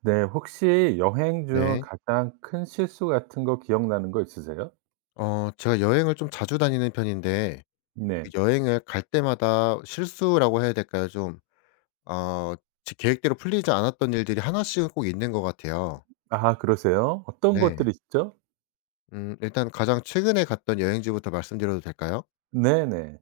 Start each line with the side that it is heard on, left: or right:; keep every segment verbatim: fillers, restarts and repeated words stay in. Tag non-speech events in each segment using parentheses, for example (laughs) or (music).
right: 네. 혹시 여행 중
left: 네.
right: 가장 큰 실수 같은 거 기억나는 거 있으세요?
left: 어 제가 여행을 좀 자주 다니는 편인데 그
right: 네.
left: 여행을 갈 때마다 실수라고 해야 될까요? 좀 어 제 계획대로 풀리지 않았던 일들이 하나씩은 꼭 있는 것 같아요.
right: 아 그러세요? 어떤
left: 네.
right: 것들이 있죠?
left: 음 일단 가장 최근에 갔던 여행지부터 말씀드려도 될까요?
right: 네네.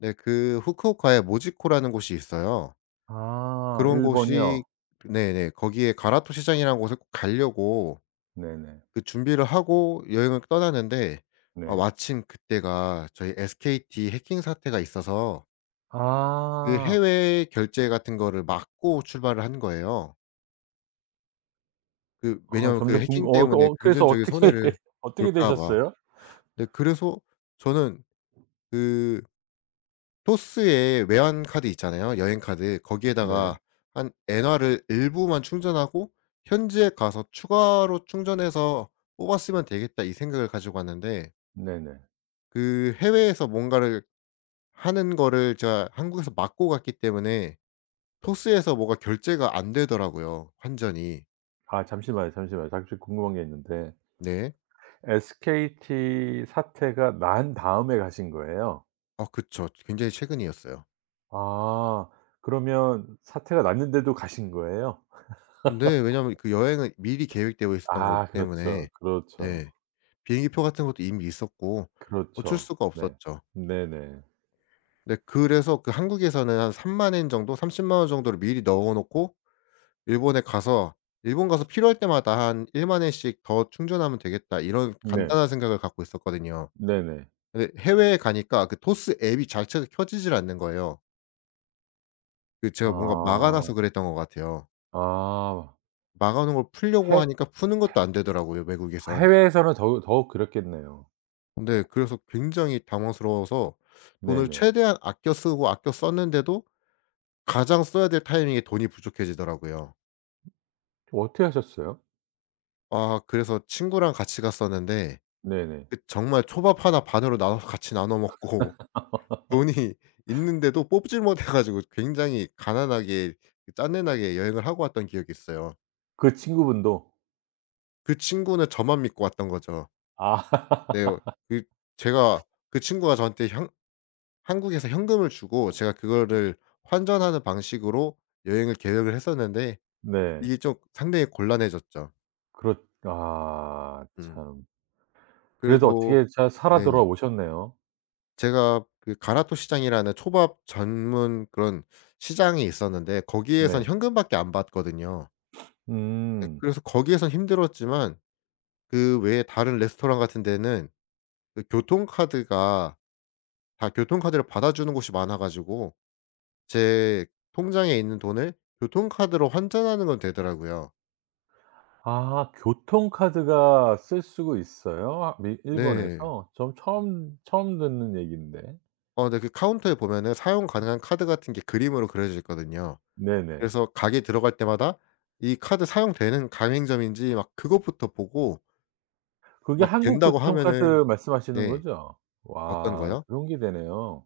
left: 네 그 후쿠오카에 모지코라는 곳이 있어요.
right: 아
left: 그런 곳이
right: 일본이요?
left: 네네. 거기에 가라토 시장이라는 곳을 꼭 가려고
right: 네네.
left: 그 준비를 하고 여행을 떠나는데 어
right: 네.
left: 마침 그때가 저희 에스케이티 해킹 사태가 있어서 그
right: 아.
left: 해외 결제 같은 거를 막고 출발을 한 거예요. 그
right: 아
left: 왜냐하면 그
right: 점점 궁금
left: 해킹
right: 어
left: 때문에
right: 어 그래서
left: 금전적인
right: 어떻게
left: 손해를
right: (laughs) 어떻게
left: 볼까 봐.
right: 되셨어요?
left: 네 그래서 저는 그 토스의 외환 카드 있잖아요, 여행 카드.
right: 네.
left: 거기에다가 한 엔화를 일부만 충전하고 '현지에 가서 추가로 충전해서 뽑았으면 되겠다.' 이 생각을 가지고 갔는데
right: 네네.
left: 그 해외에서 뭔가를 하는 거를 제가 한국에서 막고 갔기 때문에 토스에서 뭐가 결제가 안 되더라고요, 환전이.
right: 아 잠시만요, 잠시만요. 잠시 궁금한 게 있는데
left: 네.
right: 에스케이티 사태가 난 다음에 가신 거예요?
left: 아 그쵸. 굉장히 최근이었어요.
right: 아 그러면 사태가 났는데도 가신 거예요?
left: 네. 왜냐하면 그 여행은 미리 계획되어 있었던 거기
right: 아 그렇죠.
left: 때문에
right: 그렇죠.
left: 네. 비행기표 같은 것도 이미 있었고 어쩔
right: 그렇죠.
left: 수가
right: 네.
left: 없었죠.
right: 네네.
left: 네 그래서 그 한국에서는 한삼만 엔 정도 삼십만 원 정도를 미리 넣어 놓고 일본에 가서 '일본 가서 필요할 때마다 한일만 엔씩 더 충전하면 되겠다.' 이런
right: 네.
left: 간단한 생각을 갖고 있었거든요.
right: 네네.
left: 근데 해외에 가니까 그 토스 앱이 자체가 켜지질 않는 거예요. 그 제가 뭔가 막아
right: 아.
left: 놔서 그랬던 것 같아요.
right: 아.
left: 막아 놓은 걸 풀려고
right: 해
left: 하니까 푸는 것도 안 되더라고요 외국에선.
right: 해외에서는 더우 더욱 그렇겠네요.
left: 근데 그래서 굉장히 당황스러워서 돈을
right: 네네.
left: 최대한 아껴 쓰고 아껴 썼는데도 가장 써야 될 타이밍에 돈이 부족해지더라고요.
right: 어떻게 하셨어요?
left: 아 그래서 친구랑 같이 갔었는데
right: 네네.
left: 그 정말 초밥 하나 반으로 나눠서 같이 나눠 먹고 (laughs) 돈이 있는데도 뽑질 못해 가지고 굉장히 가난하게 그 짠내나게 여행을 하고 왔던 기억이 있어요.
right: 그 친구분도?
left: 그 친구는 저만 믿고 왔던 거죠. 네.
right: 아.
left: 어,
right: (laughs)
left: 그 제가 그 친구가 저한테 향 한국에서 현금을 주고 제가 그거를 환전하는 방식으로 여행을 계획을 했었는데
right: 네.
left: 이게 좀 상당히 곤란해졌죠.
right: 그렇 아
left: 음.
right: 참. 그래도
left: 그래도
right: 어떻게 잘 살아
left: 네.
right: 돌아오셨네요.
left: 제가 그 가라토 시장이라는 초밥 전문 그런 시장이 있었는데 거기에선
right: 네.
left: 현금밖에 안 받거든요. 예
right: 음.
left: 그래서 거기에선 힘들었지만 그 외에 다른 레스토랑 같은 데는 그 교통카드가 다 교통카드를 받아주는 곳이 많아 가지고 제 통장에 있는 돈을 교통카드로 환전하는 건 되더라고요.
right: 아 교통카드가 쓸 수가 있어요? 아, 미
left: 네.
right: 일본에서? 전 처음 처음 듣는 얘기인데.
left: 어 네 그 카운터에 보면은 사용 가능한 카드 같은 게 그림으로 그려져 있거든요.
right: 네네.
left: 그래서 가게 들어갈 때마다 이 카드 사용되는 가맹점인지 막 그것부터 보고
right: 그게
left: 막
right: 한국
left: 된다고 하면은
right: 교통카드 말씀하시는
left: 네.
right: 거죠?
left: 어떤
right: 와
left: 거요?
right: 그런 게 되네요.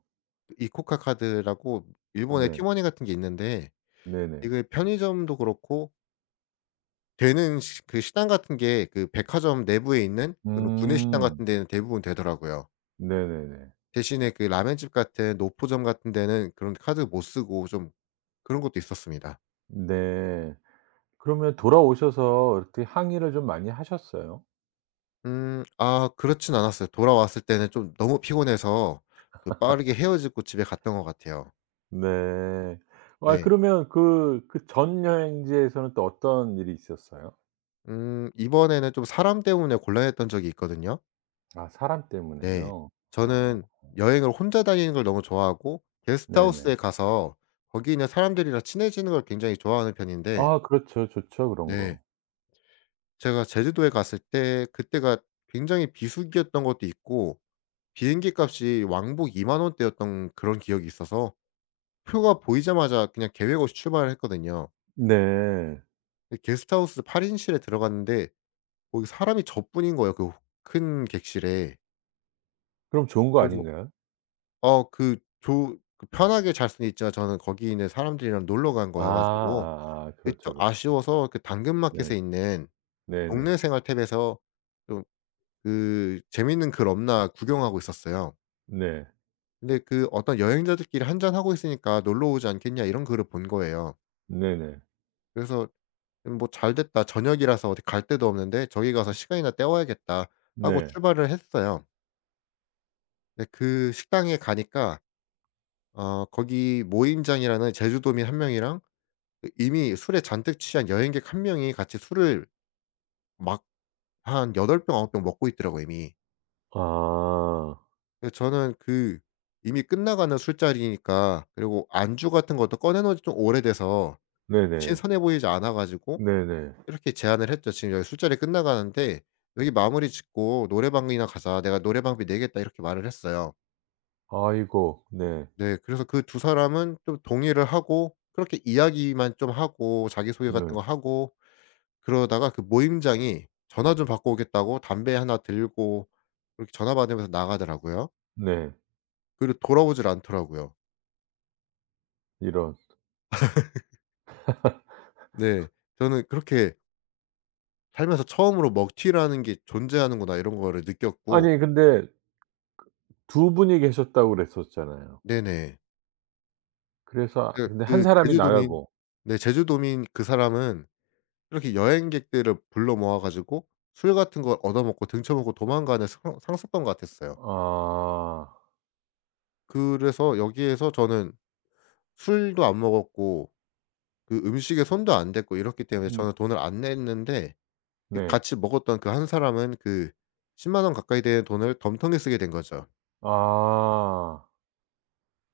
left: 이코카 카드라고 일본의
right: 네.
left: 티머니 같은 게 있는데
right: 네네.
left: 이게 편의점도 그렇고 되는 시 그 식당 같은 게 그 백화점 내부에 있는 그런 구내식당
right: 음.
left: 같은 데는 대부분 되더라고요.
right: 네네네.
left: 대신에 그 라멘집 같은 노포점 같은 데는 그런 카드 못 쓰고 좀 그런 것도 있었습니다.
right: 네. 그러면 돌아오셔서 이렇게 항의를 좀 많이 하셨어요?
left: 음. 아 그렇진 않았어요. 돌아왔을 때는 좀 너무 피곤해서 그 빠르게 헤어지고 집에 갔던 것 같아요.
right: 네. 아
left: 네.
right: 그러면 그 그 전 여행지에서는 또 어떤 일이 있었어요?
left: 음 이번에는 좀 사람 때문에 곤란했던 적이 있거든요.
right: 아 사람
left: 네.
right: 때문에요. 어
left: 저는 여행을 혼자 다니는 걸 너무 좋아하고
right: 네네.
left: 게스트하우스에 가서 거기 있는 사람들이랑 친해지는 걸 굉장히 좋아하는 편인데
right: 아 그렇죠. 좋죠 그런
left: 네.
right: 거.
left: 제가 제주도에 갔을 때 그때가 굉장히 비수기였던 것도 있고 비행기 값이 왕복 이만 원대였던 그런 기억이 있어서 표가 보이자마자 그냥 계획 없이 출발을 했거든요.
right: 네.
left: 근데 게스트하우스 팔 인실에 들어갔는데 거기 사람이 저뿐인 거예요 그 큰 객실에.
right: 그럼 좋은 거
left: 그래서
right: 아닌가요?
left: 어 그 조 그 편하게 잘 수는 있지만 저는 거기 있는 사람들이랑 놀러 간
right: 아
left: 거여 가지고
right: 아아
left: 그게
right: 그렇죠,
left: 좀
right: 그렇죠.
left: 아쉬워서 그
right: 네.
left: 당근마켓에 있는
right: 네네.
left: 동네 생활 탭에서 좀 그 재밌는 글 없나 구경하고 있었어요.
right: 네.
left: 근데 그 어떤 여행자들끼리 한잔하고 있으니까 "놀러 오지 않겠냐." 이런 글을 본 거예요.
right: 네네.
left: 그래서 음 뭐 '잘 됐다. 저녁이라서 어디 갈 데도 없는데 저기 가서 시간이나 때워야겠다.' 하고
right: 네.
left: 출발을 했어요. 근데 그 식당에 가니까 어 거기 모임장이라는 제주도민 한 명이랑 그 이미 술에 잔뜩 취한 여행객 한 명이 같이 술을 막 한 여덟 병 아홉 병 먹고 있더라고요 이미.
right: 아.
left: 그래서 저는 그 이미 끝나가는 술자리니까 그리고 안주 같은 것도 꺼내 놓은 지 좀 오래돼서
right: 네네.
left: 신선해 보이지 않아 가지고
right: 네네.
left: 이렇게 제안을 했죠. "지금 여기 술자리 끝나가는데 여기 마무리 짓고 노래방이나 가자. 내가 노래방비 내겠다." 이렇게 말을 했어요.
right: 아이고. 네.
left: 네. 그래서 그 두 사람은 좀 동의를 하고 그렇게 이야기만 좀 하고 자기소개
right: 네.
left: 같은 거 하고 그러다가 그 모임장이 전화 좀 받고 오겠다고 담배 하나 들고 그렇게 전화 받으면서 나가더라고요.
right: 네.
left: 그리고 돌아오질 않더라고요.
right: 이런.
left: 네. 저는 그렇게 살면서 처음으로 먹튀라는 게 존재하는구나 이런 거를 느꼈고
right: 아니 근데 두 분이 계셨다고 그랬었잖아요.
left: 네네.
right: 그래서 아,
left: 그
right: 근데 한
left: 그
right: 사람이
left: 제주도민,
right: 나가고.
left: 네, 제주도민 그 사람은 이렇게 여행객들을 불러 모아 가지고 술 같은 걸 얻어먹고 등쳐먹고 도망가는 상 상습범 같았어요.
right: 아.
left: 그래서 여기에서 저는 술도 안 먹었고 그 음식에 손도 안 댔고 이렇기 때문에
right: 네.
left: 저는 돈을 안 냈는데 이
right: 네.
left: 같이 먹었던 그 한 사람은 그1 0원 가까이 되는 돈을 덤텅이 쓰게 된 거죠.
right: 아.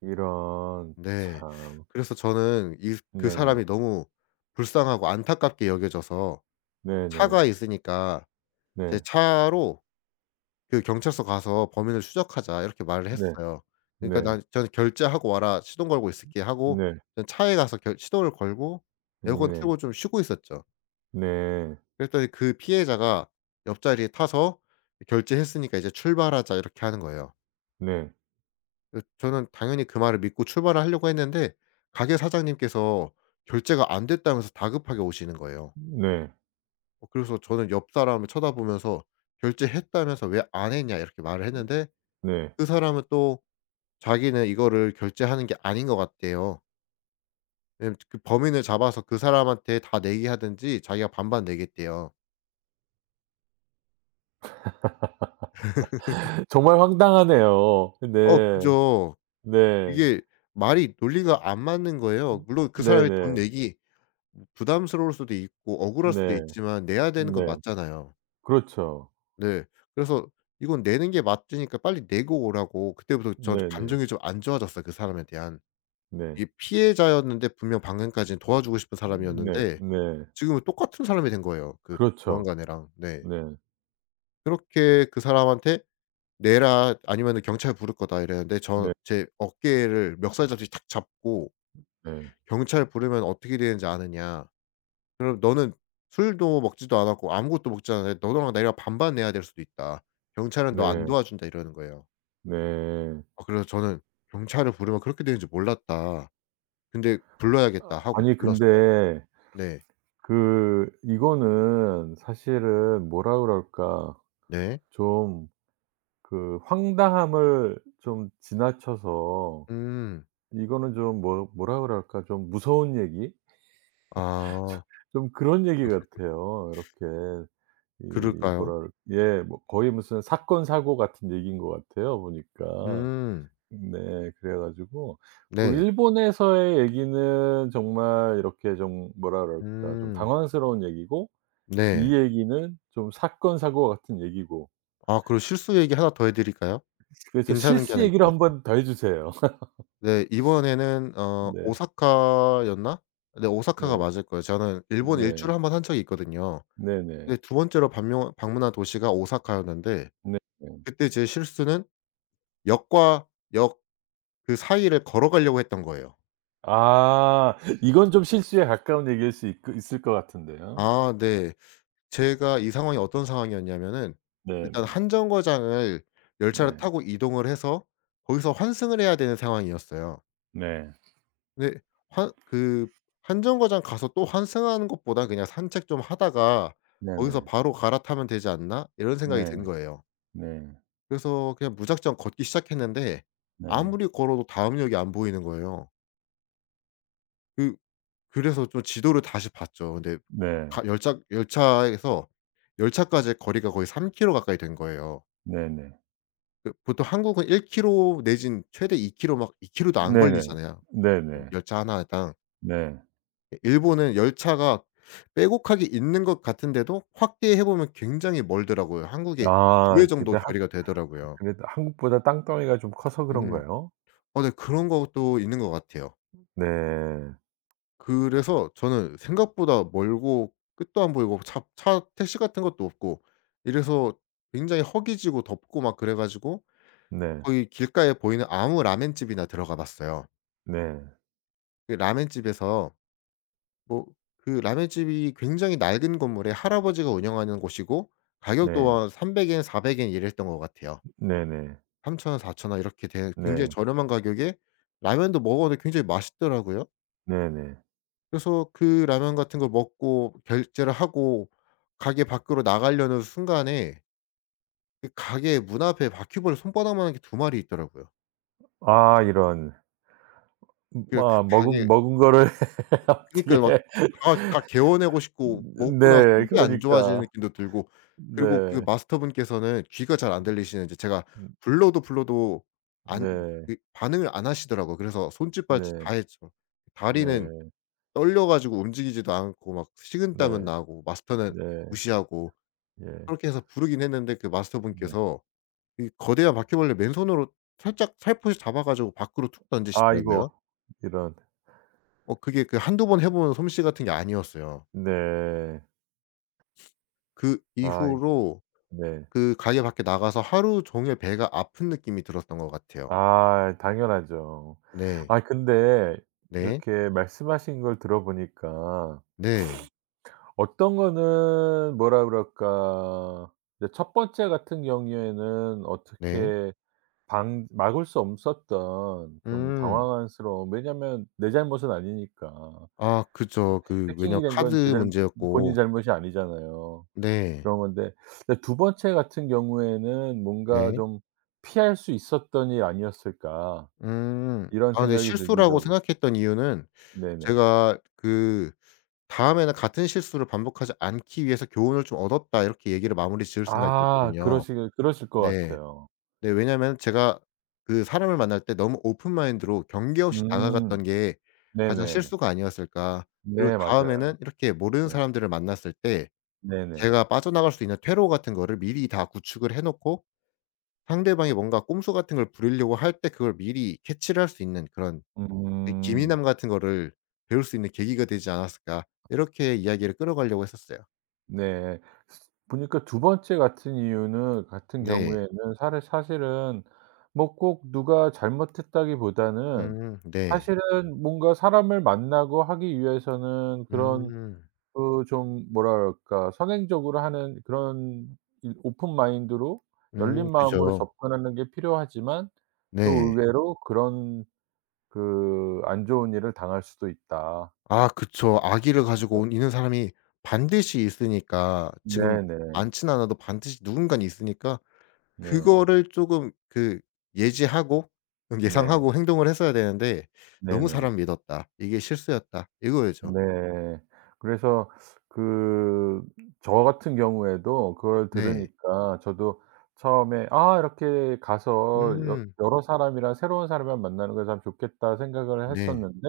right: 이런.
left: 네.
right: 참.
left: 그래서 저는 이 그
right: 네네.
left: 사람이 너무 불쌍하고 안타깝게 여겨져서
right: 네네.
left: 차가 있으니까 제
right: 네.
left: 차로 그 "경찰서 가서 범인을 추적하자." 이렇게 말을
right: 네.
left: 했어요. 그러니까
right: 네.
left: 난 저는 "결제하고 와라. 시동 걸고 있을게." 하고
right: 네.
left: 전 차에 가서 결 시동을 걸고 에어컨
right: 네.
left: 틀고 좀 쉬고 있었죠.
right: 네.
left: 그랬더니 그 피해자가 옆자리에 타서 "결제했으니까 이제 출발하자." 이렇게 하는 거예요.
right: 네.
left: 그 저는 당연히 그 말을 믿고 출발을 하려고 했는데 가게 사장님께서 결제가 안 됐다면서 다급하게 오시는 거예요.
right: 네.
left: 어 그래서 저는 옆 사람을 쳐다보면서 "결제했다면서 왜 안 했냐." 이렇게 말을 했는데
right: 네.
left: 그 사람은 또 자기는 이거를 결제하는 게 아닌 것 같대요. 왜냐면 그 범인을 잡아서 그 사람한테 다 내게 하든지 자기가 반반 내겠대요.
right: 정말 황당하네요.
left: 어
right: 네.
left: 그죠.
right: 네.
left: 이게 말이 논리가 안 맞는 거예요. 물론 그 사람이 돈
right: 네네.
left: 내기 부담스러울 수도 있고 억울할 수도
right: 네.
left: 있지만 내야 되는 건
right: 네.
left: 맞잖아요.
right: 그렇죠.
left: 네. 그래서 이건 내는 게 맞으니까 빨리 내고 오라고 그때부터 전
right: 네네.
left: 감정이 좀 안 좋아졌어요, 그 사람에 대한.
right: 네.
left: 이게 피해자였는데 분명 방금까지는 도와주고 싶은
right: 네.
left: 사람이었는데
right: 네.
left: 지금은 똑같은 사람이 된 거예요, 그
right: 그렇죠.
left: 보안관이랑. 네.
right: 네.
left: 그렇게 그 사람한테 "내라. 아니면은 경찰 부를 거다." 이랬는데 저
right: 네.
left: 제 어깨를 멱살잡이 탁 잡고
right: 네.
left: "경찰 부르면 어떻게 되는지 아느냐. 그럼 너는 술도 먹지도 않았고 아무것도 먹지 않았는데 너랑 내가 반반 내야 될 수도 있다. 경찰은 너 안
right: 네.
left: 도와준다." 이러는 거예요.
right: 네.
left: 아 그래서 저는 '경찰을 부르면 그렇게 되는 줄 몰랐다. 근데
right: 아
left: 불러야겠다.' 하고
right: 아니
left: 불렀어요.
right: 근데
left: 네.
right: 그 이거는 사실은 뭐라 그럴까?
left: 네.
right: 좀 그 황당함을 좀 지나쳐서
left: 음.
right: 이거는 좀 뭐 뭐라 그럴까? 좀 무서운 얘기? 좀
left: 아
right: 좀 그런 얘기 같아요. 이렇게 이 뭐
left: 그럴까요?
right: 랄 예 뭐 거의 무슨 사건 사고 같은 얘기인 것 같아요 보니까.
left: 음.
right: 네. 그래 가지고 그
left: 네.
right: 일본에서의 얘기는 정말 이렇게 좀 뭐라 그럴까 좀
left: 음.
right: 당황스러운 얘기고
left: 네.
right: 이 얘기는 좀 사건 사고 같은 얘기고
left: 아 그리고 실수 얘기 하나 더 해 드릴까요?
right: 그래서
left: 괜찮은 게
right: 실수
left: 하나
right: 얘기를 한
left: 있거든요.
right: 번 더 해 주세요. (laughs)
left: 네. 이번에는 어
right: 네.
left: 오사카였나? 네 오사카가
right: 네.
left: 맞을 거예요. 저는 일본
right: 네.
left: 일주를 한 번 한 적이 있거든요.
right: 네네.
left: 근데 두 번째로 방명 방문한 도시가 오사카였는데
right: 네네.
left: 그때 제 실수는 역과 역 그 사이를 걸어가려고 했던 거예요.
right: 아 이건 좀 실수에 가까운 얘기일 수 있 있을 것 같은데요.
left: 아 네. 제가 이 상황이 어떤 상황이었냐면은 일단
right: 네네.
left: 한 정거장을 열차를
right: 네.
left: 타고 이동을 해서 거기서 환승을 해야 되는 상황이었어요.
right: 네.
left: 근데 한 그 한정거장 가서 또 환승하는 것보다 그냥 '산책 좀 하다가 거기서
right: 네네.
left: 바로 갈아타면 되지 않나?' 이런 생각이 든
right: 네.
left: 거예요.
right: 네.
left: 그래서 그냥 무작정 걷기 시작했는데
right: 네.
left: 아무리 걸어도 다음 역이 안 보이는 거예요. 그 그래서 좀 지도를 다시 봤죠. 근데
right: 네.
left: 가 열차 열차에서 열차까지의 거리가 거의 삼 킬로 가까이 된 거예요.
right: 네네.
left: 그 보통 한국은 일 킬로 내지는 최대 이 킬로 막 이 킬로도 안
right: 네네.
left: 걸리잖아요. 뭐
right: 네네.
left: 열차 하나당.
right: 네.
left: 일본은 열차가 빼곡하게 있는 것 같은데도 확대해 보면 굉장히 멀더라고요. 한국의 두
right: 아
left: 배
right: 근데
left: 정도
right: 한
left: 거리가 되더라고요.
right: 그래도 한국보다 땅덩이가 좀 커서
left: 음.
right: 그런가요?
left: 어 네 그런 것도 있는 것 같아요.
right: 네.
left: 그래서 저는 생각보다 멀고 끝도 안 보이고 차 차 택시 같은 것도 없고 이래서 굉장히 허기지고 덥고 막 그래 가지고
right: 네.
left: 거의 길가에 보이는 아무 라멘집이나 들어가 봤어요.
right: 네.
left: 그 라멘집에서 뭐 그 라면집이 굉장히 낡은 건물에 할아버지가 운영하는 곳이고 가격
right: 네.
left: 또한 삼백 엔 사백 엔 이랬던 것 같아요.
right: 네네.
left: 삼천 원사천 원 이렇게 된 굉장히
right: 네.
left: 저렴한 가격에 라면도 먹었는데 굉장히 맛있더라고요.
right: 네네.
left: 그래서 그 라면 같은 걸 먹고 결제를 하고 가게 밖으로 나가려는 순간에 그 가게 문 앞에 바퀴벌레 손바닥만한 게 두 마리 있더라고요.
right: 아 이런. 음
left: 그래서 그
right: 아 먹은
left: 가게
right: 먹은 거를 (laughs)
left: 그니
right: 어떻게
left: 까 막 다 다 개워내고 싶고 먹고 나서
right: 네.
left: 속이 안 좋아지는
right: 그러니까.
left: 느낌도 들고 그리고 그
right: 네.
left: 마스터분께서는 귀가 잘 안 들리시는지 제가
right: 음
left: 불러도 불러도 안
right: 네.
left: 그 반응을 안 하시더라고요. 그래서 손짓발짓
right: 네.
left: 다 했죠. 다리는
right: 네.
left: 떨려 가지고 움직이지도 않고 막
right: 네.
left: 식은땀은 나고 마스터는
right: 네.
left: 무시하고
right: 예.
left: 그렇게 해서 부르긴 했는데 그
right: 네.
left: 마스터분께서 이 거대한 바퀴벌레 맨손으로 살짝 살포시 잡아 가지고 밖으로 툭 던지시더라고요.
right: 아이고. 이런.
left: 어 그게 그 한두 번 해본 솜씨 같은 게 아니었어요.
right: 네.
left: 그
right: 아이
left: 이후로
right: 네.
left: 그 가게 밖에 나가서 하루 종일 배가 아픈 느낌이 들었던 것 같아요.
right: 아 당연하죠.
left: 네.
right: 아 근데
left: 네.
right: 이렇게 말씀하신 걸 들어보니까
left: 네.
right: 어떤 거는 뭐라 그럴까 이제 첫 번째 같은 경우에는
left: 네.
right: 어떻게 방 막을 수 없었던 좀
left: 음.
right: 당황스러움 왜냐면 내 잘못은 아니니까
left: 아 그죠. 그
right: 해킹이
left: 왜냐면
right: 된 건 제
left: 카드
right: 잘 본인
left: 문제였고.
right: 잘못이 아니잖아요.
left: 네.
right: 그런 건데 근데 두 번째 같은 경우에는 뭔가
left: 네.
right: 좀 '피할 수 있었던 일 아니었을까.'
left: 음.
right: 이런
left: 아 근데
right: 생각이 들기도
left: 실수라고
right: 하고
left: 생각했던 이유는
right: 네네.
left: 제가 그 '다음에는 같은 실수를 반복하지 않기 위해서 교훈을 좀 얻었다.' 이렇게 얘기를 마무리 지을
right: 아
left: 생각이었거든요.
right: 그러시길 그러실 것
left: 네.
right: 같아요.
left: 네. 왜냐면 제가 그 사람을 만날 때 너무 오픈 마인드로 경계 없이
right: 음
left: 다가갔던 게 가장
right: 네네.
left: 실수가 아니었을까. 그리고
right: 네 맞아요.
left: 다음에는 이렇게 모르는
right: 네.
left: 사람들을 만났을 때
right: 네네.
left: 제가 빠져나갈 수 있는 퇴로 같은 거를 미리 다 구축을 해 놓고 상대방이 뭔가 꼼수 같은 걸 부리려고 할 때 그걸 미리 캐치를 할 수 있는 그런 그
right: 음
left: 기민함 같은 거를 배울 수 있는 계기가 되지 않았을까. 이렇게 이야기를 끌어가려고 했었어요.
right: 네. 보니까 두 번째 같은 이유는 같은
left: 네.
right: 경우에는 사르 사실은 뭐 꼭 누가 잘못했다기보다는
left: 음. 네.
right: 사실은 뭔가 사람을 만나고 하기 위해서는 그런
left: 음.
right: 그 좀 뭐랄까 선행적으로 하는 그런 이 오픈 마인드로 열린
left: 음.
right: 마음으로
left: 그죠.
right: 접근하는 게 필요하지만 또
left: 네.
right: 의외로 그런 그 안 좋은 일을 당할 수도 있다.
left: 아 그쵸. 아기를 가지고
right: 그죠?
left: 온 있는 사람이 반드시 있으니까 지금
right: 네네.
left: 많진 않아도 반드시 누군가는 있으니까
right: 네.
left: 그거를 쪼금 그 예지하고 음
right: 네.
left: 예상하고 행동을 했어야 되는데 '너무
right: 네네.
left: 사람 믿었다. 이게 실수였다.' 이거였죠.
right: 네. 그래서 그 저 같은 경우에도 그걸
left: 네.
right: 들으니까 저도 처음에 '아 이렇게 가서 여
left: 음.
right: 여러 사람이랑 새로운 사람이랑 만나는 거 참 좋겠다.' 생각을
left: 네.
right: 했었는데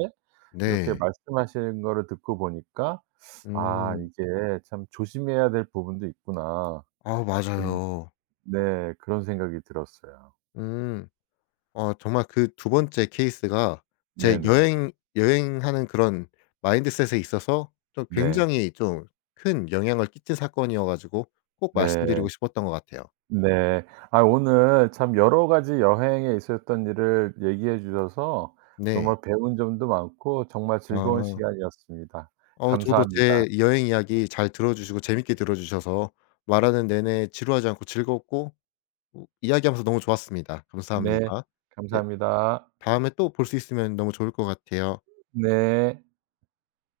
right: 이렇게
left: 네.
right: 말씀하시는 거를 듣고 보니까 '아
left: 음.
right: 이게 참 조심해야 될 부분도 있구나.'
left: 아
right: 음
left: 맞아요.
right: 네 그런 생각이 들었어요.
left: 음. 어 정말 그 두 번째 케이스가 제
right: 네네.
left: 여행 여행하는 그런 마인드셋에 있어서 좀
right: 네.
left: 굉장히 좀 큰 영향을 끼친 사건이어 가지고 꼭 말씀드리고
right: 네.
left: 싶었던 것 같아요.
right: 네. 아 오늘 참 여러 가지 여행에 있었던 일을 얘기해 주셔서
left: 네.
right: 정말 배운 점도 많고 정말 즐거운
left: 아.
right: 시간이었습니다.
left: 어 저도
right: 감사합니다.
left: 제 여행 이야기 잘 들어 주시고 재밌게 들어 주셔서 말하는 내내 지루하지 않고 즐겁고 어 이야기하면서 너무 좋았습니다.
right: 네.
left: 감사합니다. 네.
right: 감사합니다.
left: 다음에 또 볼 수 있으면 너무 좋을 것 같아요.
right: 네.